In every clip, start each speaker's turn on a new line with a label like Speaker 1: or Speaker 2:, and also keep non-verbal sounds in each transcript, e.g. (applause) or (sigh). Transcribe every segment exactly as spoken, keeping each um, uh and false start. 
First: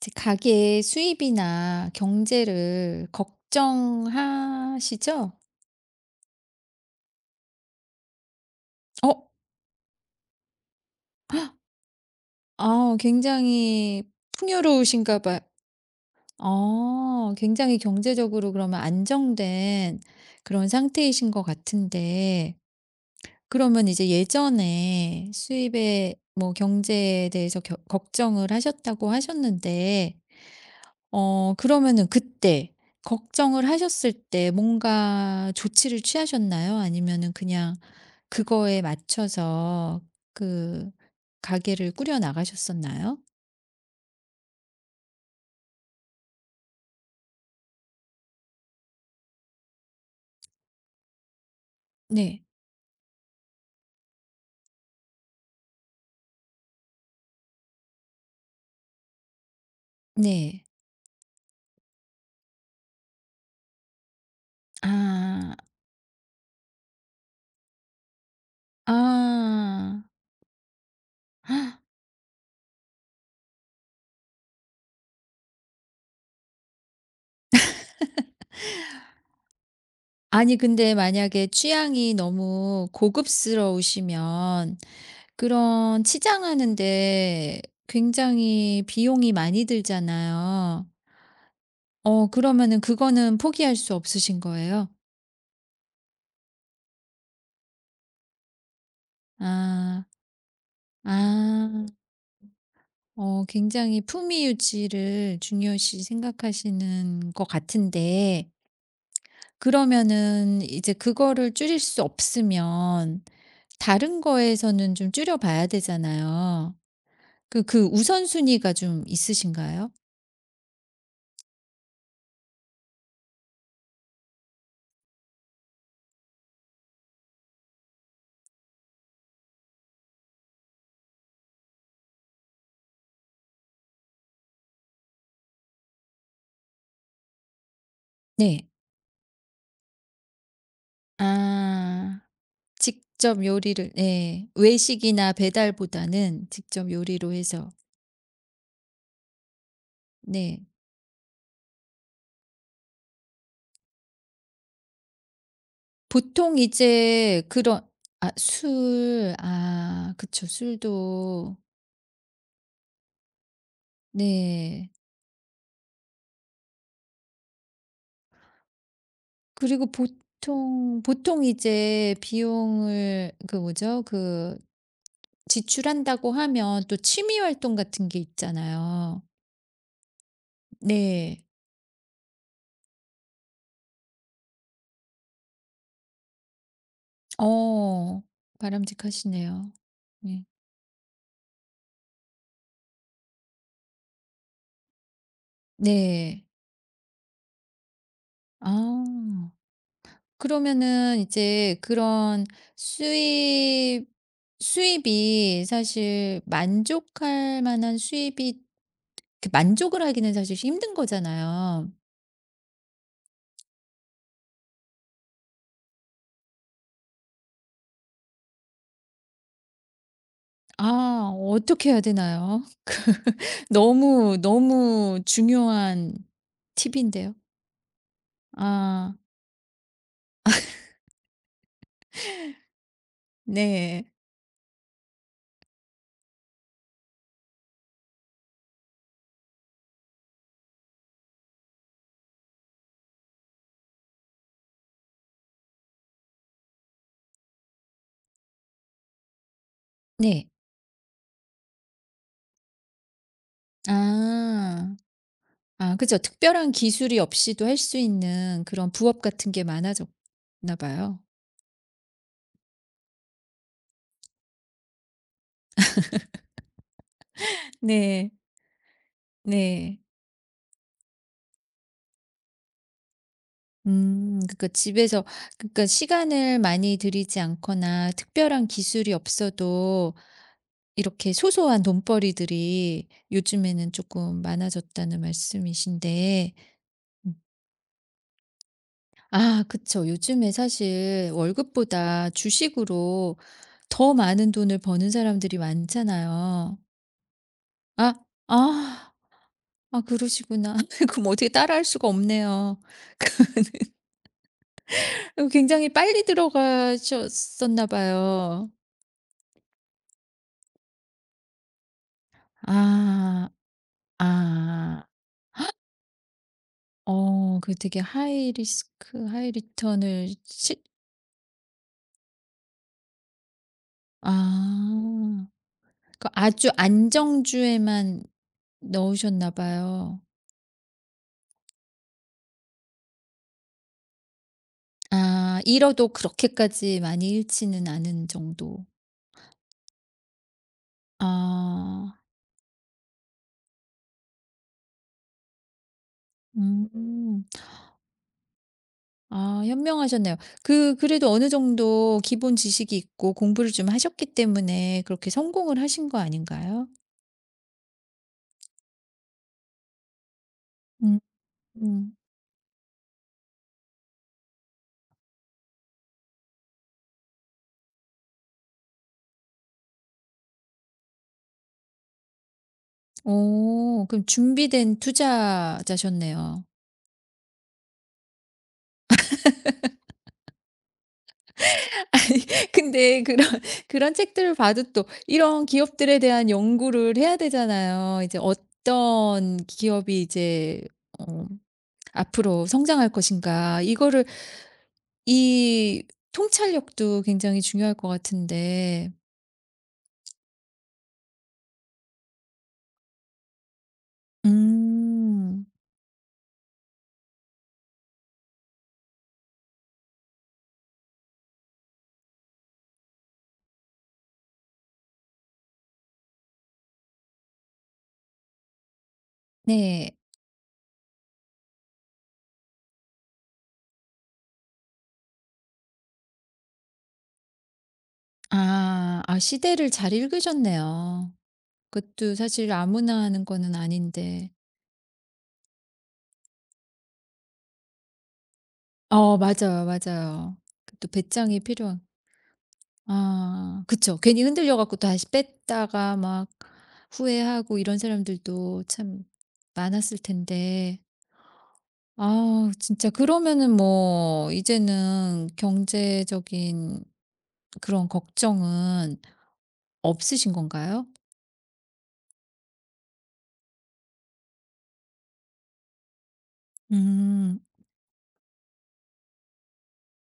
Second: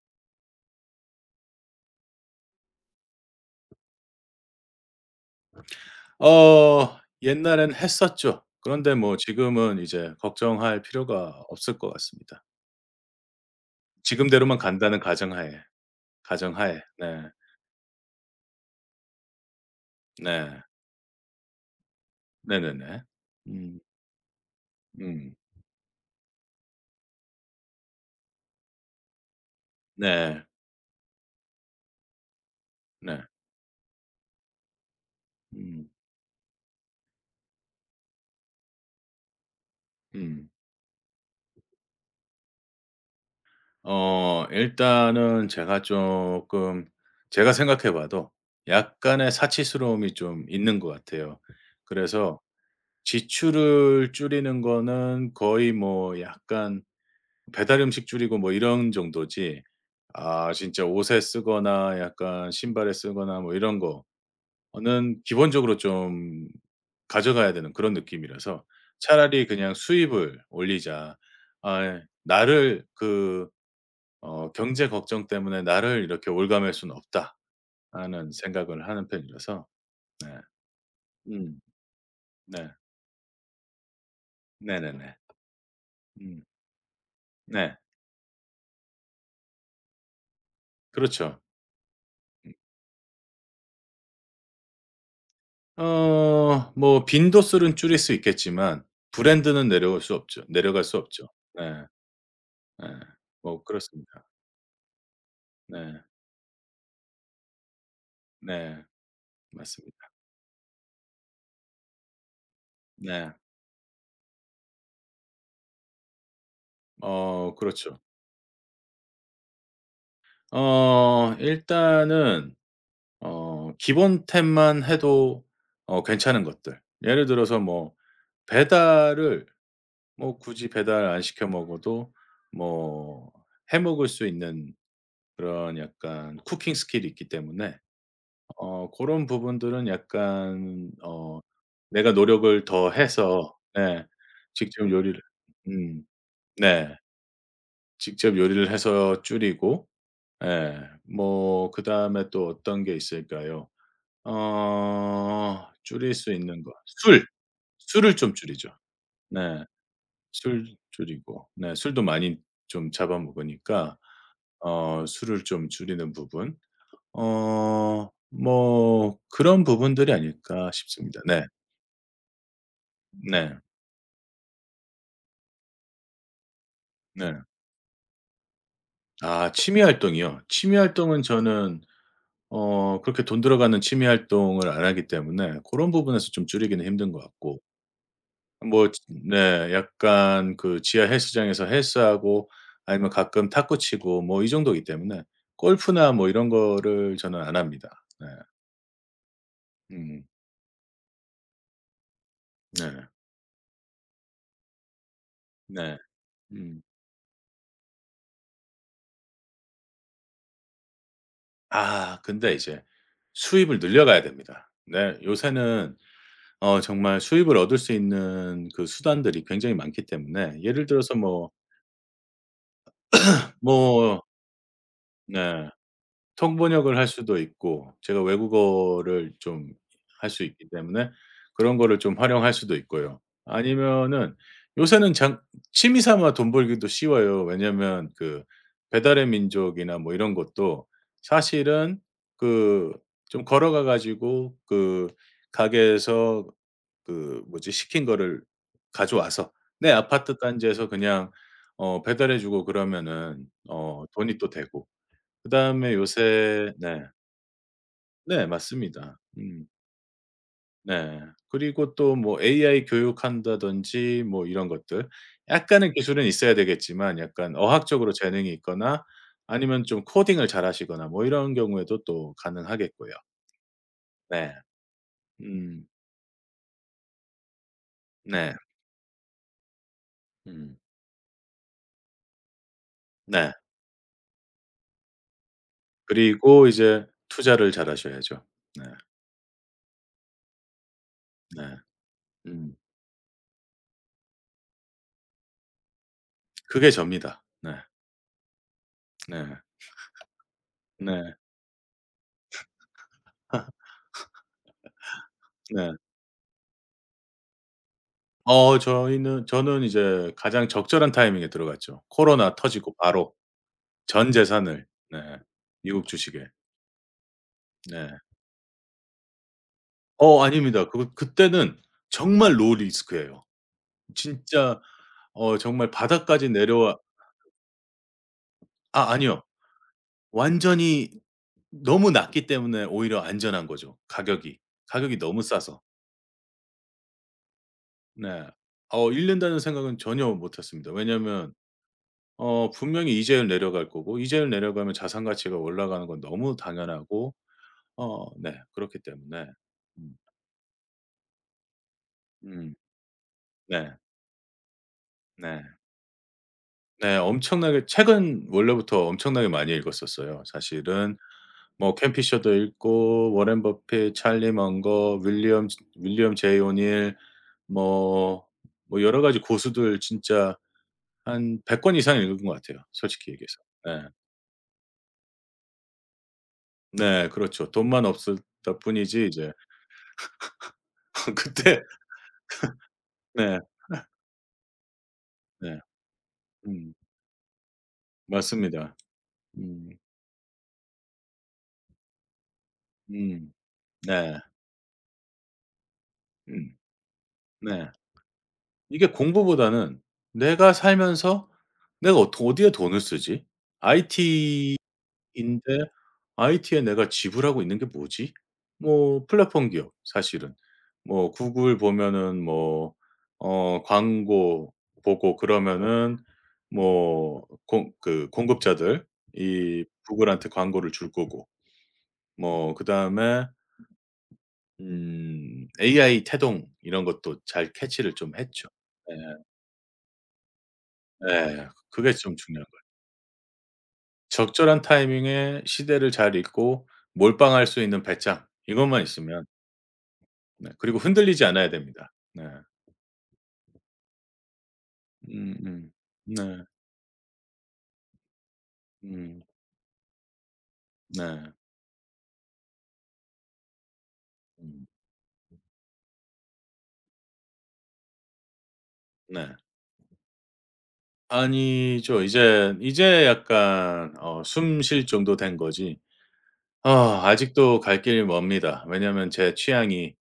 Speaker 1: 제 가게의 수입이나 경제를 걱정하시죠?
Speaker 2: 어, 옛날엔 했었죠. 그런데 뭐
Speaker 1: 어
Speaker 2: 지금은 이제 걱정할 필요가 없을 것 같습니다.
Speaker 1: 아 굉장히
Speaker 2: 지금대로만 간다는
Speaker 1: 풍요로우신가 봐요.
Speaker 2: 가정하에. 가정하에. 네.
Speaker 1: 아 굉장히 경제적으로 그러면 안정된
Speaker 2: 네.
Speaker 1: 그런 상태이신 것 같은데.
Speaker 2: 네네네. 음.
Speaker 1: 그러면 이제 예전에
Speaker 2: 음.
Speaker 1: 수입에 뭐 경제에 대해서 겨 걱정을 하셨다고 하셨는데,
Speaker 2: 네.
Speaker 1: 어 그러면은 그때
Speaker 2: 네.
Speaker 1: 걱정을 하셨을 때 뭔가
Speaker 2: 음.
Speaker 1: 조치를 취하셨나요? 아니면은 그냥 그거에 맞춰서
Speaker 2: 음.
Speaker 1: 그 가게를 꾸려 나가셨었나요?
Speaker 2: 어 일단은 제가 쪼끔 제가 생각해 봐도 약간의 사치스러움이 좀 있는 것 같아요. 그래서
Speaker 1: 네.
Speaker 2: 지출을 줄이는 거는 거의 뭐 약간 배달 음식 줄이고 뭐 이런 정도지, 아
Speaker 1: 네.
Speaker 2: 진짜 옷에 쓰거나 약간 신발에 쓰거나 뭐 이런 거는
Speaker 1: 아.
Speaker 2: 기본적으로 좀 가져가야 되는 그런 느낌이라서 차라리 그냥
Speaker 1: 아.
Speaker 2: 수입을 올리자.
Speaker 1: (gasps) 헉,
Speaker 2: 아, 예. 나를 그 어 '경제 걱정 때문에 나를 이렇게 올감할 수는 없다.' 하는 생각을 하는 편이라서. 네.
Speaker 1: 아니 근데 만약에
Speaker 2: 음.
Speaker 1: 취향이
Speaker 2: 네.
Speaker 1: 너무 고급스러우시면
Speaker 2: 네네네.
Speaker 1: 그런
Speaker 2: 음.
Speaker 1: 치장하는 데
Speaker 2: 네.
Speaker 1: 굉장히 비용이 많이 들잖아요.
Speaker 2: 그렇죠.
Speaker 1: 어 그러면은 그거는 포기할 수 없으신 거예요?
Speaker 2: 어 뭐 빈도수는 줄일 수 있겠지만 브랜드는 내려올
Speaker 1: 아.
Speaker 2: 수 없죠. 내려갈 수 없죠. 네.
Speaker 1: 아.
Speaker 2: 네.
Speaker 1: 어
Speaker 2: 뭐
Speaker 1: 굉장히
Speaker 2: 그렇습니다.
Speaker 1: 품위 유지를
Speaker 2: 네.
Speaker 1: 중요시 생각하시는 것 같은데.
Speaker 2: 네. 맞습니다.
Speaker 1: 그러면은 이제 그거를 줄일 수 없으면
Speaker 2: 네.
Speaker 1: 다른 거에서는 좀 줄여 봐야 되잖아요.
Speaker 2: 어
Speaker 1: 그 그
Speaker 2: 그렇죠.
Speaker 1: 우선순위가 좀 있으신가요?
Speaker 2: 어 일단은 어 기본템만 해도 어 괜찮은 것들, 예를 들어서 뭐 배달을, 뭐 굳이 배달 안 시켜 먹어도 뭐 해 먹을 수 있는 그런 약간 쿠킹 스킬이 있기 때문에
Speaker 1: 네.
Speaker 2: 어 고런 부분들은 약간 어 내가
Speaker 1: 아.
Speaker 2: 노력을 더
Speaker 1: 직접
Speaker 2: 해서.
Speaker 1: 요리를,
Speaker 2: 네.
Speaker 1: 네,
Speaker 2: 직접 요리를,
Speaker 1: 외식이나
Speaker 2: 음,
Speaker 1: 배달보다는 직접
Speaker 2: 네.
Speaker 1: 요리로 해서.
Speaker 2: 직접 요리를 해서 줄이고.
Speaker 1: 네.
Speaker 2: 예. 뭐 그다음에 또 어떤 게 있을까요? 어 줄일 수
Speaker 1: 보통
Speaker 2: 있는 거, 술!
Speaker 1: 이제 그런,
Speaker 2: 술을
Speaker 1: 아
Speaker 2: 좀 줄이죠.
Speaker 1: 술,
Speaker 2: 네.
Speaker 1: 아 그쵸.
Speaker 2: 술 줄이고,
Speaker 1: 술도.
Speaker 2: 네, 술도 많이 좀 잡아 먹으니까
Speaker 1: 네.
Speaker 2: 어 술을 좀 줄이는 부분. 어 뭐 그런
Speaker 1: 그리고
Speaker 2: 부분들이 아닐까
Speaker 1: 보통
Speaker 2: 싶습니다.
Speaker 1: 보통
Speaker 2: 네.
Speaker 1: 이제 비용을 그
Speaker 2: 네.
Speaker 1: 뭐죠? 그 지출한다고 하면 또 취미
Speaker 2: 네.
Speaker 1: 활동 같은 게 있잖아요.
Speaker 2: 아, 취미 활동이요? 취미 활동은
Speaker 1: 네.
Speaker 2: 저는 어 그렇게 돈 들어가는 취미 활동을 안 하기 때문에 고런 부분에서 좀 줄이기는 힘든 것 같고,
Speaker 1: 어.
Speaker 2: 뭐 지, 네,
Speaker 1: 바람직하시네요. 네.
Speaker 2: 약간 그 지하 헬스장에서 헬스하고, 아니면 가끔 탁구 치고 뭐 이 정도이기 때문에. 골프나 뭐
Speaker 1: 네.
Speaker 2: 이런 거를 저는 안 합니다. 네.
Speaker 1: 아.
Speaker 2: 음.
Speaker 1: 그러면은 이제 그런
Speaker 2: 네.
Speaker 1: 수입, 수입이
Speaker 2: 네.
Speaker 1: 사실
Speaker 2: 음.
Speaker 1: 만족할 만한 수입이 그 만족을 하기는 사실 힘든 거잖아요.
Speaker 2: 아, 근데 이제 수입을 늘려가야 됩니다. 네. 요새는 어 정말 수입을 얻을 수 있는 그 수단들이 굉장히 많기 때문에, 예를 들어서
Speaker 1: 아
Speaker 2: 뭐,
Speaker 1: 어떻게 해야 되나요? (laughs)
Speaker 2: 뭐,
Speaker 1: 너무, 너무
Speaker 2: 네,
Speaker 1: 중요한
Speaker 2: 통번역을 할
Speaker 1: 팁인데요.
Speaker 2: 수도 있고 제가
Speaker 1: 아
Speaker 2: 외국어를 좀 할 수 있기 때문에 그런 거를 좀 활용할 수도 있고요.
Speaker 1: 네.
Speaker 2: 아니면은 요새는 장, 취미 삼아 돈 벌기도 쉬워요. 왜냐면 그 배달의 민족이나 뭐 이런 것도 사실은 그 좀 걸어가 가지고 그 가게에서 그 뭐지, 시킨 거를 가져와서 내 아파트
Speaker 1: 네.
Speaker 2: 단지에서 그냥 어 배달해 주고 그러면은 어 돈이 또 되고,
Speaker 1: 아.
Speaker 2: 그다음에
Speaker 1: 아 그죠. 특별한
Speaker 2: 요새, 네.
Speaker 1: 기술이 없이도 할 수
Speaker 2: 네,
Speaker 1: 있는 그런
Speaker 2: 맞습니다.
Speaker 1: 부업 같은 게
Speaker 2: 음.
Speaker 1: 많아졌나 봐요.
Speaker 2: 네. 그리고 또 뭐 에이아이 교육한다든지 뭐 이런 것들, 약간의 기술은 있어야 되겠지만 약간 어학적으로
Speaker 1: 네.
Speaker 2: 재능이 있거나 아니면
Speaker 1: 네.
Speaker 2: 좀 코딩을 잘하시거나 뭐 이런 경우에도 또 가능하겠고요.
Speaker 1: 음
Speaker 2: 네.
Speaker 1: 그러니까 집에서,
Speaker 2: 음.
Speaker 1: 그러니까 시간을 많이 들이지 않거나
Speaker 2: 네.
Speaker 1: 특별한 기술이 없어도
Speaker 2: 음.
Speaker 1: 이렇게 소소한 돈벌이들이
Speaker 2: 네.
Speaker 1: 요즘에는 조금 많아졌다는 말씀이신데.
Speaker 2: 그리고 이제
Speaker 1: 음
Speaker 2: 투자를 잘하셔야죠. 네.
Speaker 1: 아 그쵸. 요즘에 사실
Speaker 2: 네.
Speaker 1: 월급보다
Speaker 2: 음.
Speaker 1: 주식으로 더 많은 돈을 버는 사람들이 많잖아요.
Speaker 2: 그게 접니다. 네.
Speaker 1: 아. 아.
Speaker 2: 네.
Speaker 1: 아 그러시구나. (laughs) 그럼
Speaker 2: 네.
Speaker 1: 어떻게 따라할 수가 없네요. (laughs) 굉장히
Speaker 2: 네.
Speaker 1: 빨리 들어가셨었나 봐요.
Speaker 2: 어 저희는 저는 이제 가장 적절한 타이밍에 들어갔죠. 코로나 터지고 바로
Speaker 1: 아.
Speaker 2: 전 재산을,
Speaker 1: 아.
Speaker 2: 네, 미국 주식에.
Speaker 1: 어 그 되게
Speaker 2: 네.
Speaker 1: 하이 리스크 하이 리턴을
Speaker 2: 어
Speaker 1: 시,
Speaker 2: 아닙니다. 그 그때는 정말 low risk예요. 진짜
Speaker 1: 아.
Speaker 2: 어 정말
Speaker 1: 그
Speaker 2: 바닥까지
Speaker 1: 아주
Speaker 2: 내려와.
Speaker 1: 안정주에만
Speaker 2: 아, 아니요.
Speaker 1: 넣으셨나 봐요.
Speaker 2: 완전히 너무 낮기 때문에 오히려 안전한 거죠, 가격이. 가격이 너무
Speaker 1: 아
Speaker 2: 싸서.
Speaker 1: 잃어도 그렇게까지 많이 잃지는 않은
Speaker 2: 네.
Speaker 1: 정도.
Speaker 2: 어 잃는다는 생각은 전혀 못 했습니다. 왜냐하면
Speaker 1: 아.
Speaker 2: 어 분명히 이자율 내려갈 거고, 이자율 내려가면 자산 가치가 올라가는 건 너무 당연하고.
Speaker 1: 음.
Speaker 2: 어 네, 그렇기 때문에.
Speaker 1: 아
Speaker 2: 음.
Speaker 1: 현명하셨네요. 그 그래도 어느 정도 기본
Speaker 2: 음.
Speaker 1: 지식이 있고 공부를 좀
Speaker 2: 네.
Speaker 1: 하셨기 때문에 그렇게
Speaker 2: 네.
Speaker 1: 성공을 하신 거 아닌가요?
Speaker 2: 네. 엄청나게, 책은 원래부터 엄청나게 많이 읽었었어요, 사실은.
Speaker 1: 음.
Speaker 2: 뭐 켄
Speaker 1: 음.
Speaker 2: 피셔도 읽고 워렌 버핏, 찰리 먼거, 윌리엄 윌리엄 제이 오닐, 뭐, 뭐 여러 가지 고수들. 진짜 한 백 권 이상 읽은 것 같아요, 솔직히 얘기해서.
Speaker 1: 오,
Speaker 2: 네.
Speaker 1: 그럼 준비된 투자자셨네요.
Speaker 2: 네. 그렇죠. 돈만 없었다 뿐이지 이제 (laughs) 그때.
Speaker 1: (laughs) 아니 근데 그런
Speaker 2: 네.
Speaker 1: 그런 책들을 봐도 또 이런
Speaker 2: 네.
Speaker 1: 기업들에 대한
Speaker 2: 음.
Speaker 1: 연구를 해야 되잖아요. 이제
Speaker 2: 맞습니다.
Speaker 1: 어떤
Speaker 2: 음.
Speaker 1: 기업이 이제 어 앞으로 성장할
Speaker 2: 음.
Speaker 1: 것인가 이거를,
Speaker 2: 네.
Speaker 1: 이
Speaker 2: 음.
Speaker 1: 통찰력도 굉장히
Speaker 2: 네.
Speaker 1: 중요할 것
Speaker 2: 이게
Speaker 1: 같은데.
Speaker 2: 공부보다는, '내가 살면서 내가 어 어디에 돈을 쓰지? 아이티 인데
Speaker 1: 음.
Speaker 2: 아이티에 내가 지불하고 있는 게 뭐지?' 뭐 플랫폼 기업 사실은. 뭐 구글 보면은 뭐 어 광고 보고, 그러면은 뭐 공 그 공급자들 이
Speaker 1: 네.
Speaker 2: 구글한테 광고를 줄 거고, 뭐 그다음에 음 에이아이 태동, 이런 것도 잘 캐치를 좀 했죠.
Speaker 1: 아. 아 시대를 잘 읽으셨네요.
Speaker 2: 예. 예. 그게
Speaker 1: 그것도
Speaker 2: 좀 중요한
Speaker 1: 사실
Speaker 2: 거예요.
Speaker 1: 아무나 하는 거는 아닌데.
Speaker 2: 적절한 타이밍에 시대를 잘 읽고 몰빵할 수 있는 배짱, 이것만
Speaker 1: 어
Speaker 2: 있으면.
Speaker 1: 맞아요, 맞아요.
Speaker 2: 네.
Speaker 1: 그
Speaker 2: 그리고
Speaker 1: 또
Speaker 2: 흔들리지
Speaker 1: 배짱이
Speaker 2: 않아야
Speaker 1: 필요한,
Speaker 2: 됩니다. 네.
Speaker 1: 아 그쵸. 괜히 흔들려 갖고 다시
Speaker 2: 음음.
Speaker 1: 뺐다가 막
Speaker 2: 네.
Speaker 1: 후회하고 이런 사람들도 참
Speaker 2: 음.
Speaker 1: 많았을 텐데.
Speaker 2: 네.
Speaker 1: 아 진짜 그러면은 뭐
Speaker 2: 음.
Speaker 1: 이제는 경제적인 그런 걱정은
Speaker 2: 네.
Speaker 1: 없으신 건가요?
Speaker 2: 아니죠. 이제 이제 약간 어 숨 쉴 정도 된 거지 아
Speaker 1: 음.
Speaker 2: 아직도 갈 길이 멉니다. 왜냐하면 제 취향이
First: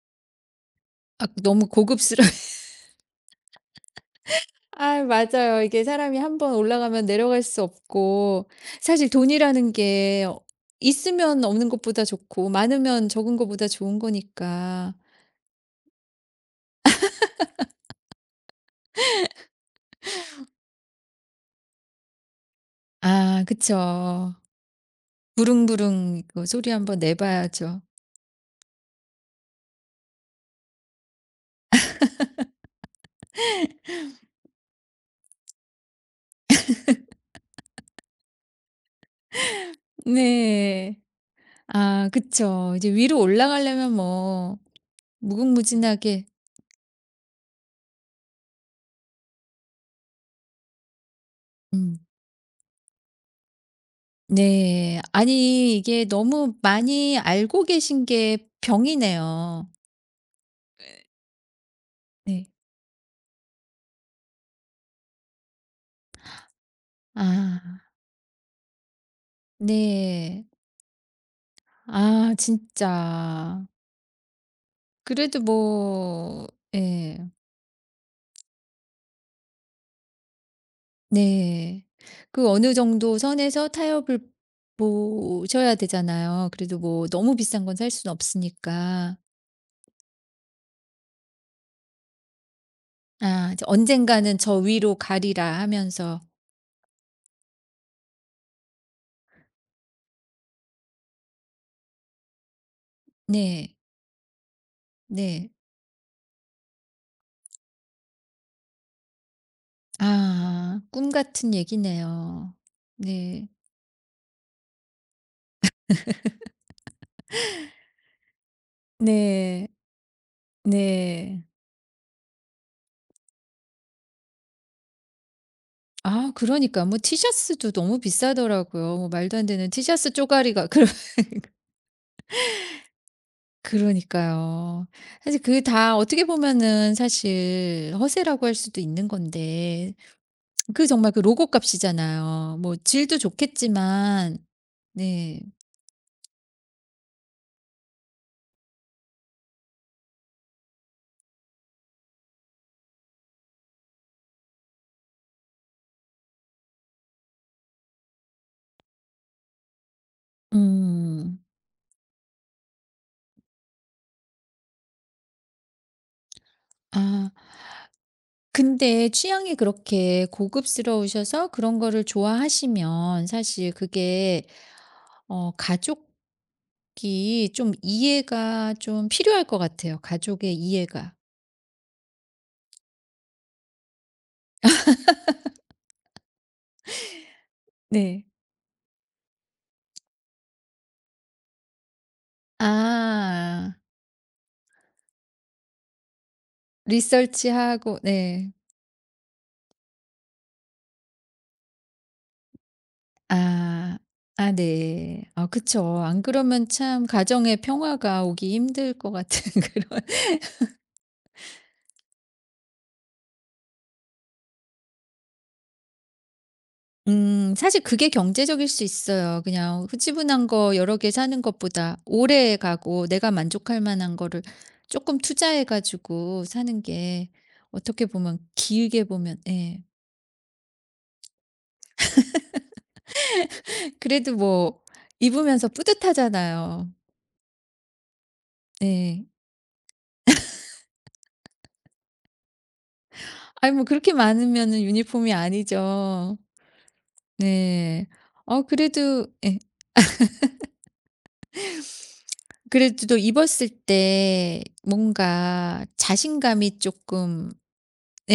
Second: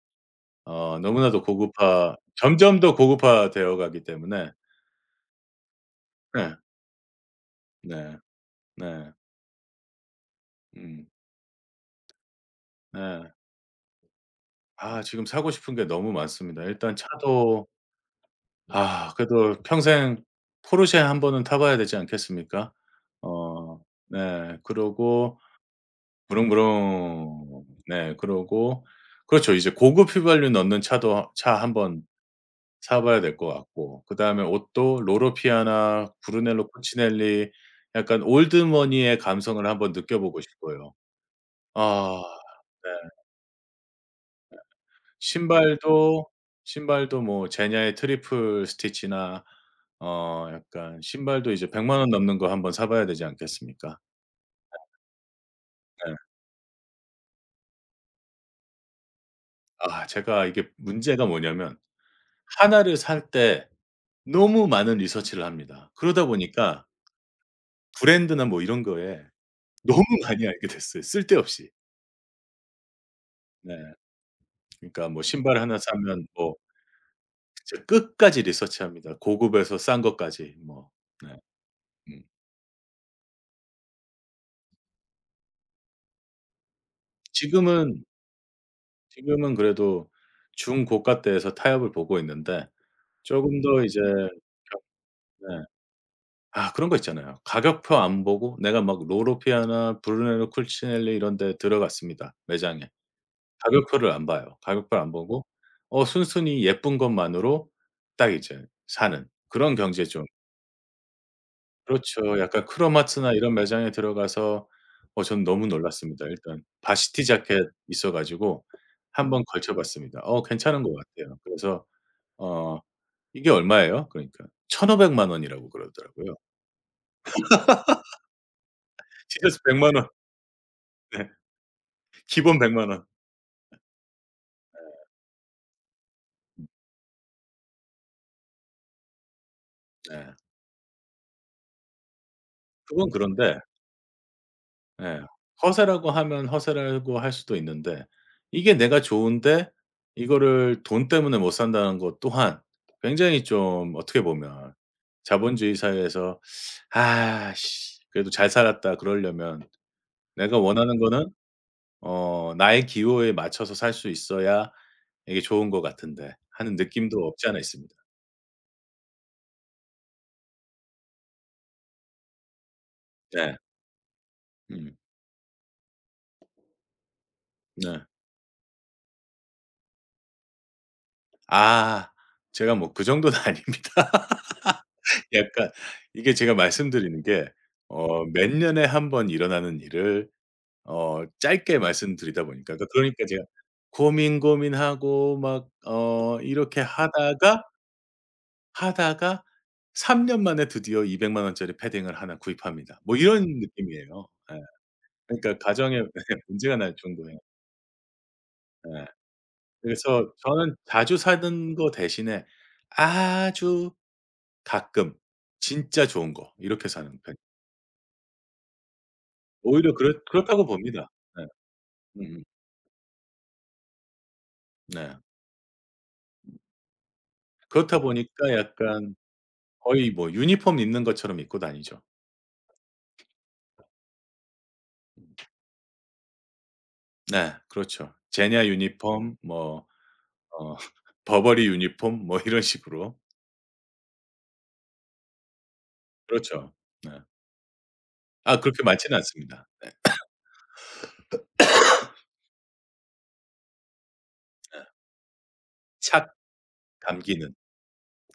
Speaker 2: 어
Speaker 1: 아
Speaker 2: 너무나도
Speaker 1: 너무
Speaker 2: 고급화,
Speaker 1: 고급스러,
Speaker 2: 점점 더 고급화 되어 가기 때문에.
Speaker 1: 아, 맞아요. 이게 사람이 한 번
Speaker 2: 네.
Speaker 1: 올라가면 내려갈 수
Speaker 2: 네.
Speaker 1: 없고, 사실
Speaker 2: 네.
Speaker 1: 돈이라는 게 어,
Speaker 2: 음.
Speaker 1: 있으면 없는 것보다 좋고, 많으면
Speaker 2: 네.
Speaker 1: 적은 것보다 좋은 거니까.
Speaker 2: 아, 지금 사고 싶은 게 너무 많습니다. 일단 차도, 아 그래도 평생 포르쉐 한 번은 타 봐야 되지 않겠습니까?
Speaker 1: 아,
Speaker 2: 어
Speaker 1: 그쵸.
Speaker 2: 네. 그러고
Speaker 1: 부릉부릉 이거 소리 한번
Speaker 2: 부릉부릉,
Speaker 1: 내봐야죠.
Speaker 2: 네, 그러고 그렇죠. 이제 고급 휘발유 넣는 차도, 차 한번 사 봐야 될 것 같고. 그다음에 옷도 로로피아나, 브루넬로 코치넬리, 약간 올드머니의 감성을 한번 느껴보고 싶고요.
Speaker 1: 네. 아,
Speaker 2: 아.
Speaker 1: 그쵸.
Speaker 2: 네.
Speaker 1: 이제 위로 올라가려면 뭐, 무궁무진하게.
Speaker 2: 신발도 신발도 뭐 제냐의 트리플 스티치나, 어 약간 신발도 이제 하나 공
Speaker 1: 음.
Speaker 2: 공 원 넘는 거 한번 사 봐야 되지 않겠습니까?
Speaker 1: 네. 아니, 이게
Speaker 2: 네.
Speaker 1: 너무 많이 알고 계신 게 병이네요.
Speaker 2: 아, 제가 이게 문제가 뭐냐면
Speaker 1: 네.
Speaker 2: 하나를 살 때 너무 많은 리서치를 합니다. 그러다 보니까
Speaker 1: 아,
Speaker 2: 브랜드나 뭐 이런 거에 너무
Speaker 1: 네.
Speaker 2: 많이 알게 됐어요, 쓸데없이.
Speaker 1: 아 진짜.
Speaker 2: 네. 그러니까 뭐
Speaker 1: 그래도
Speaker 2: 신발 하나 사면
Speaker 1: 뭐.
Speaker 2: 뭐
Speaker 1: 예.
Speaker 2: 진짜 끝까지 리서치합니다. 고급에서 싼 것까지, 뭐. 네.
Speaker 1: 네.
Speaker 2: 음.
Speaker 1: 그 어느 정도 선에서 타협을 보셔야 되잖아요. 그래도 뭐 너무 비싼 건 살
Speaker 2: 지금은
Speaker 1: 수는 없으니까.
Speaker 2: 지금은 그래도 중고가대에서 타협을 보고 있는데 조
Speaker 1: 아
Speaker 2: 금
Speaker 1: 이제
Speaker 2: 더 음, 이제,
Speaker 1: "언젠가는 저 위로 가리라."
Speaker 2: 네.
Speaker 1: 하면서.
Speaker 2: 아, 그런 거 있잖아요. 가격표 안 보고, 내가 막 로로피아나, 브루네로 쿨치넬리 이런 데 들어갔습니다, 매장에.
Speaker 1: 네.
Speaker 2: 가격표를 안 봐요. 가격표를 안 보고
Speaker 1: 네.
Speaker 2: 어 순순히 예쁜 것만으로 딱 이제 사는 그런 경제에좀.
Speaker 1: 아 꿈 같은
Speaker 2: 그렇죠.
Speaker 1: 얘기네요.
Speaker 2: 약간 크로마트나
Speaker 1: 네.
Speaker 2: 이런 매장에 들어가서 어 전 너무 놀랐습니다. 일단 바시티 자켓 있어 가지고 한번
Speaker 1: 네.
Speaker 2: 걸쳐 봤습니다. 어 괜찮은 것 같아요.
Speaker 1: 네.
Speaker 2: 그래서 어 이게 얼마예요? 그러니까 일천오백 원이라고
Speaker 1: 아
Speaker 2: 그러더라고요.
Speaker 1: 그러니까 뭐 티셔츠도 너무 비싸더라고요. 뭐 말도
Speaker 2: 지
Speaker 1: 안
Speaker 2: d s
Speaker 1: 되는
Speaker 2: 일 공 공 원.
Speaker 1: 티셔츠 쪼가리가 (laughs) 그,
Speaker 2: 네. 기본 하나 공 공 원.
Speaker 1: 그러니까요. 사실 그 다 어떻게 보면은 사실 허세라고 할 수도 있는 건데,
Speaker 2: 네.
Speaker 1: 그 정말 그 로고 값이잖아요. 뭐
Speaker 2: 그건
Speaker 1: 질도
Speaker 2: 그런데,
Speaker 1: 좋겠지만.
Speaker 2: 예,
Speaker 1: 네.
Speaker 2: 허세라고 하면 허세라고 할 수도 있는데 이게 내가 좋은데 이거를 돈 때문에 못 산다는 것 또한 굉장히 좀 어떻게 보면 자본주의 사회에서 '아 씨, 그래도 잘 살았다.' 그러려면, 내가 원하는 거는
Speaker 1: 음.
Speaker 2: 어 나의 기호에 맞춰서 살 수 있어야 이게 좋은 것 같은데 하는 느낌도
Speaker 1: 아
Speaker 2: 없지 않아 있습니다.
Speaker 1: 근데 취향이 그렇게 고급스러우셔서 그런 거를 좋아하시면
Speaker 2: 네.
Speaker 1: 사실 그게
Speaker 2: 음.
Speaker 1: 어 가족이 좀
Speaker 2: 네.
Speaker 1: 이해가 좀 필요할 것 같아요, 가족의 이해가.
Speaker 2: 아, 제가 뭐 그 정도는 (laughs) 아닙니다. 약간 이게 제가 말씀드리는 게 어
Speaker 1: 네.
Speaker 2: 몇 년에 한 번 일어나는 일을 어 짧게 말씀드리다 보니까. 그러니까 그러니까 제가
Speaker 1: 아.
Speaker 2: 고민 고민하고 막 어 이렇게 하다가,
Speaker 1: 리서치하고, 네.
Speaker 2: 하다가 삼 년 만에 드디어 이 공 공 원짜리 패딩을 하나 구입합니다. 뭐 이런
Speaker 1: 아.
Speaker 2: 느낌이에요.
Speaker 1: 아
Speaker 2: 예.
Speaker 1: 네. 아
Speaker 2: 그러니까 가정에
Speaker 1: 그쵸. 안
Speaker 2: (laughs) 예
Speaker 1: 그러면
Speaker 2: 문제가 날
Speaker 1: 참 가
Speaker 2: 정도예요.
Speaker 1: 정의 평화가 오기 힘들
Speaker 2: 예.
Speaker 1: 것 같은 (laughs) 그런.
Speaker 2: 그래서 저는 자주 사는 거 대신에 아주 가끔 진짜 좋은 거 이렇게 사는 편.
Speaker 1: 음 사실 그게 경제적일 수 있어요. 그냥
Speaker 2: 오히려 그렇,
Speaker 1: 흐지부난
Speaker 2: 그렇다고
Speaker 1: 거 여러
Speaker 2: 봅니다.
Speaker 1: 개 사는
Speaker 2: 네.
Speaker 1: 것보다
Speaker 2: 음음.
Speaker 1: 오래 가고 내가 만족할 만한 거를
Speaker 2: 네.
Speaker 1: 조금 투자해 가지고 사는 게
Speaker 2: 그렇다
Speaker 1: 어떻게 보면
Speaker 2: 보니까
Speaker 1: 길게
Speaker 2: 약간
Speaker 1: 보면, 예.
Speaker 2: 거의 뭐 유니폼 입는 것처럼 입고 다니죠.
Speaker 1: (laughs) 그래도 뭐 입으면서 뿌듯하잖아요.
Speaker 2: 네. 그렇죠. 제냐
Speaker 1: 네.
Speaker 2: 유니폼, 뭐, 어 (laughs) 버버리 유니폼, 뭐 이런 식으로.
Speaker 1: 아니 뭐 그렇게 많으면은 유니폼이 아니죠.
Speaker 2: 그렇죠. 네.
Speaker 1: 네.
Speaker 2: 아,
Speaker 1: 어
Speaker 2: 그렇게 많지는
Speaker 1: 그래도 예.
Speaker 2: 않습니다.
Speaker 1: 그래도 입었을 때 뭔가
Speaker 2: 착
Speaker 1: 자신감이 쪼끔,
Speaker 2: 감기는,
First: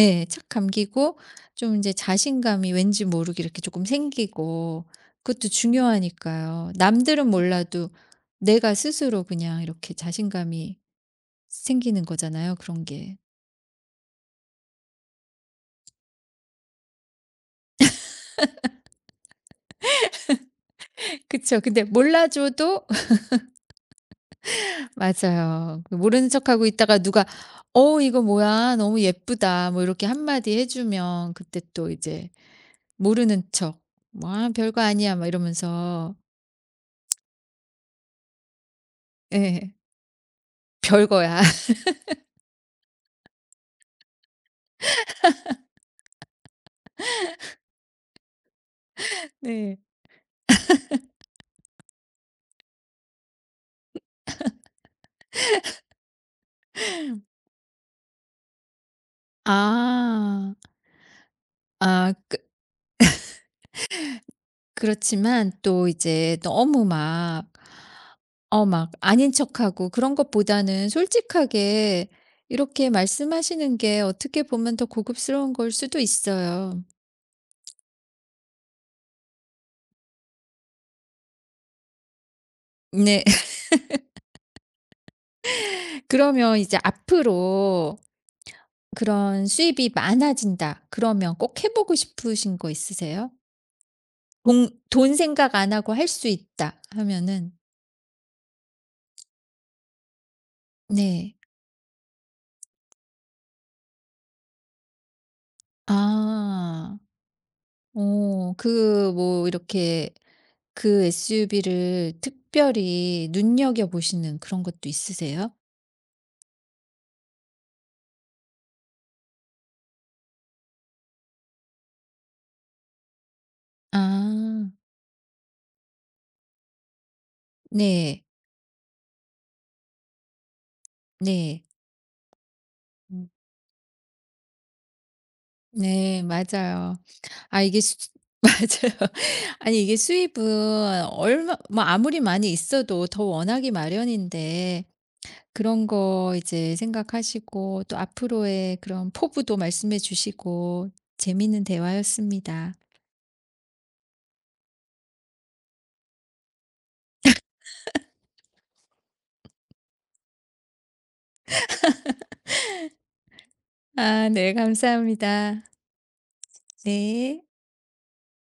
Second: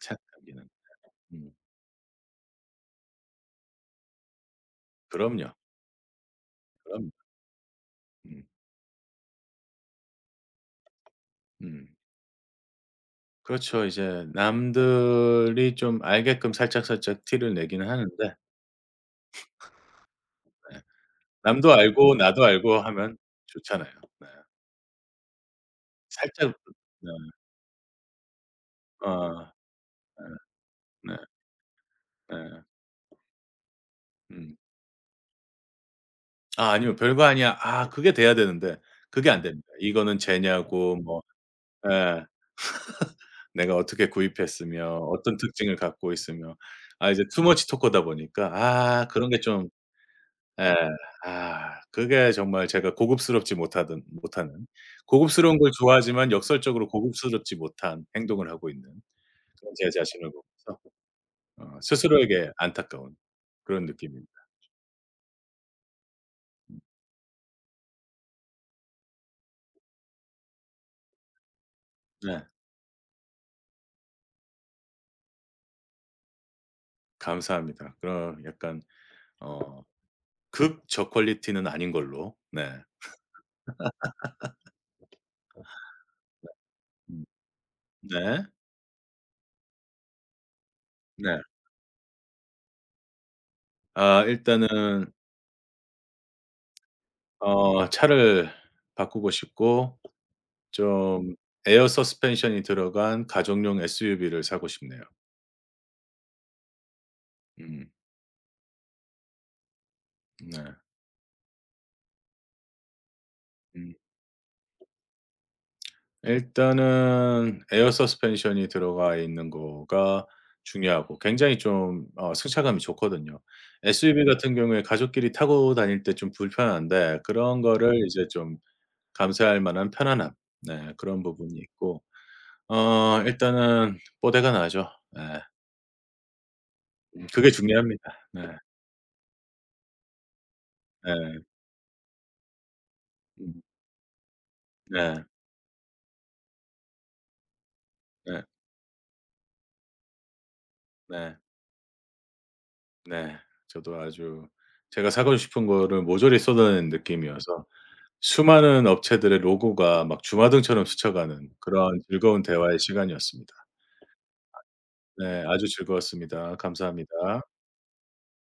Speaker 2: 착
Speaker 1: 착
Speaker 2: 감기는.
Speaker 1: 감기고,
Speaker 2: 음.
Speaker 1: 좀 인제 자신감이 왠지 모르게 이렇게 쪼끔 생기고. 그것도
Speaker 2: 그럼요.
Speaker 1: 중요하니까요.
Speaker 2: 그럼요.
Speaker 1: 남들은 몰라도
Speaker 2: 음.
Speaker 1: 내가 스스로 그냥 이렇게 자신감이
Speaker 2: 음.
Speaker 1: 생기는 거잖아요 그런 게.
Speaker 2: 그렇죠. 이제 남들이 좀 알게끔 살짝살짝 티를 내기는 하는데. 네.
Speaker 1: 그쵸.
Speaker 2: 남도
Speaker 1: 근데
Speaker 2: 알고 나도 알고
Speaker 1: 몰라줘도
Speaker 2: 하면
Speaker 1: (laughs)
Speaker 2: 좋잖아요. 네.
Speaker 1: 맞아요. 그 모르는
Speaker 2: 살짝.
Speaker 1: 척하고 있다가
Speaker 2: 네.
Speaker 1: 누가 "어 이거 뭐야. 너무
Speaker 2: 어.
Speaker 1: 예쁘다." 뭐 이렇게 한 마디 해
Speaker 2: 네. 네.
Speaker 1: 주면 그때 또 이제
Speaker 2: 네.
Speaker 1: 모르는 척. 뭐 "아
Speaker 2: 음.
Speaker 1: 별거 아니야." 막 이러면서.
Speaker 2: 아, 아니요. 별거 아니야. 아 그게 돼야 되는데 그게 안 됩니다.
Speaker 1: 예.
Speaker 2: 이거는 쟤냐고 뭐,
Speaker 1: 별거야. (laughs)
Speaker 2: 예, 내가 어떻게 구입했으며 어떤 특징을 갖고 있으며. 아 이제 too much t a l k 다 보니까 아 그런 게좀,
Speaker 1: 네.
Speaker 2: 예. 아 그게 정말, 제가 고급스럽지 못하든 못하는, 고급스러운 걸 좋아하지만 역설적으로 고급스럽지 못한 행동을 하고 있는 그런 제 자신을
Speaker 1: 아.
Speaker 2: 보면서 어
Speaker 1: 아 그.
Speaker 2: 스스로에게 안타까운, 그런 느낌입니다.
Speaker 1: 그렇지만 또 이제 너무 막 어 막 아닌 척하고 그런 것보다는 솔직하게
Speaker 2: 네.
Speaker 1: 이렇게 말씀하시는 게 어떻게 보면 더 고급스러운 걸 수도 있어요.
Speaker 2: 감사합니다. 그런 약간 어 극 저퀄리티는 아닌 걸로. 네.
Speaker 1: 네. (laughs) 그러면 이제
Speaker 2: 음.
Speaker 1: 앞으로
Speaker 2: 네.
Speaker 1: 그런 수입이 많아진다 그러면
Speaker 2: 네.
Speaker 1: 꼭 해 보고 싶으신 거 있으세요?
Speaker 2: 아
Speaker 1: 공
Speaker 2: 일단은
Speaker 1: 돈 생각 안 하고 할 수 있다 하면은.
Speaker 2: 어 차를 바꾸고 싶고 좀
Speaker 1: 네.
Speaker 2: 에어 서스펜션이 들어간 가족용 에스유브이를 사고 싶네요.
Speaker 1: 아.
Speaker 2: 음.
Speaker 1: 어 그 뭐 이렇게
Speaker 2: 네.
Speaker 1: 그 에스유브이를 특별히 눈여겨
Speaker 2: 음.
Speaker 1: 보시는 그런 것도 있으세요?
Speaker 2: 일단은 에어 서스펜션이 들어가 있는 거가 중요하고, 굉장히 좀 어 승차감이 좋거든요. 에스유브이 같은
Speaker 1: 아.
Speaker 2: 경우에 가족끼리 타고 다닐 때 좀 불편한데 그런 거를
Speaker 1: 네.
Speaker 2: 이제 좀 감수할 만한 편안함. 네, 그런 부분이
Speaker 1: 네.
Speaker 2: 있고 어
Speaker 1: 음
Speaker 2: 일단은 뽀대가 나죠. 네.
Speaker 1: 네 맞아요.
Speaker 2: 음 그게
Speaker 1: 아 이게 수,
Speaker 2: 중요합니다. 네.
Speaker 1: (laughs) 맞아요. 아니 이게 수입은
Speaker 2: 네.
Speaker 1: 얼마 뭐 아무리 많이 있어도 더
Speaker 2: 음.
Speaker 1: 원하기 마련인데,
Speaker 2: 네.
Speaker 1: 그런 거 이제 생각하시고 또
Speaker 2: 네.
Speaker 1: 앞으로의 그런 포부도 말씀해 주시고
Speaker 2: 네.
Speaker 1: 재미있는 대화였습니다.
Speaker 2: 네. 저도 아주, 제가 사고 싶은 거를 모조리 쏟아낸 느낌이어서 수많은 업체들의 로고가 막 주마등처럼 스쳐가는 그런 즐거운 대화의 시간이었습니다.
Speaker 1: 아 네
Speaker 2: 네.
Speaker 1: 감사합니다.
Speaker 2: 아주 즐거웠습니다. 감사합니다.
Speaker 1: 네.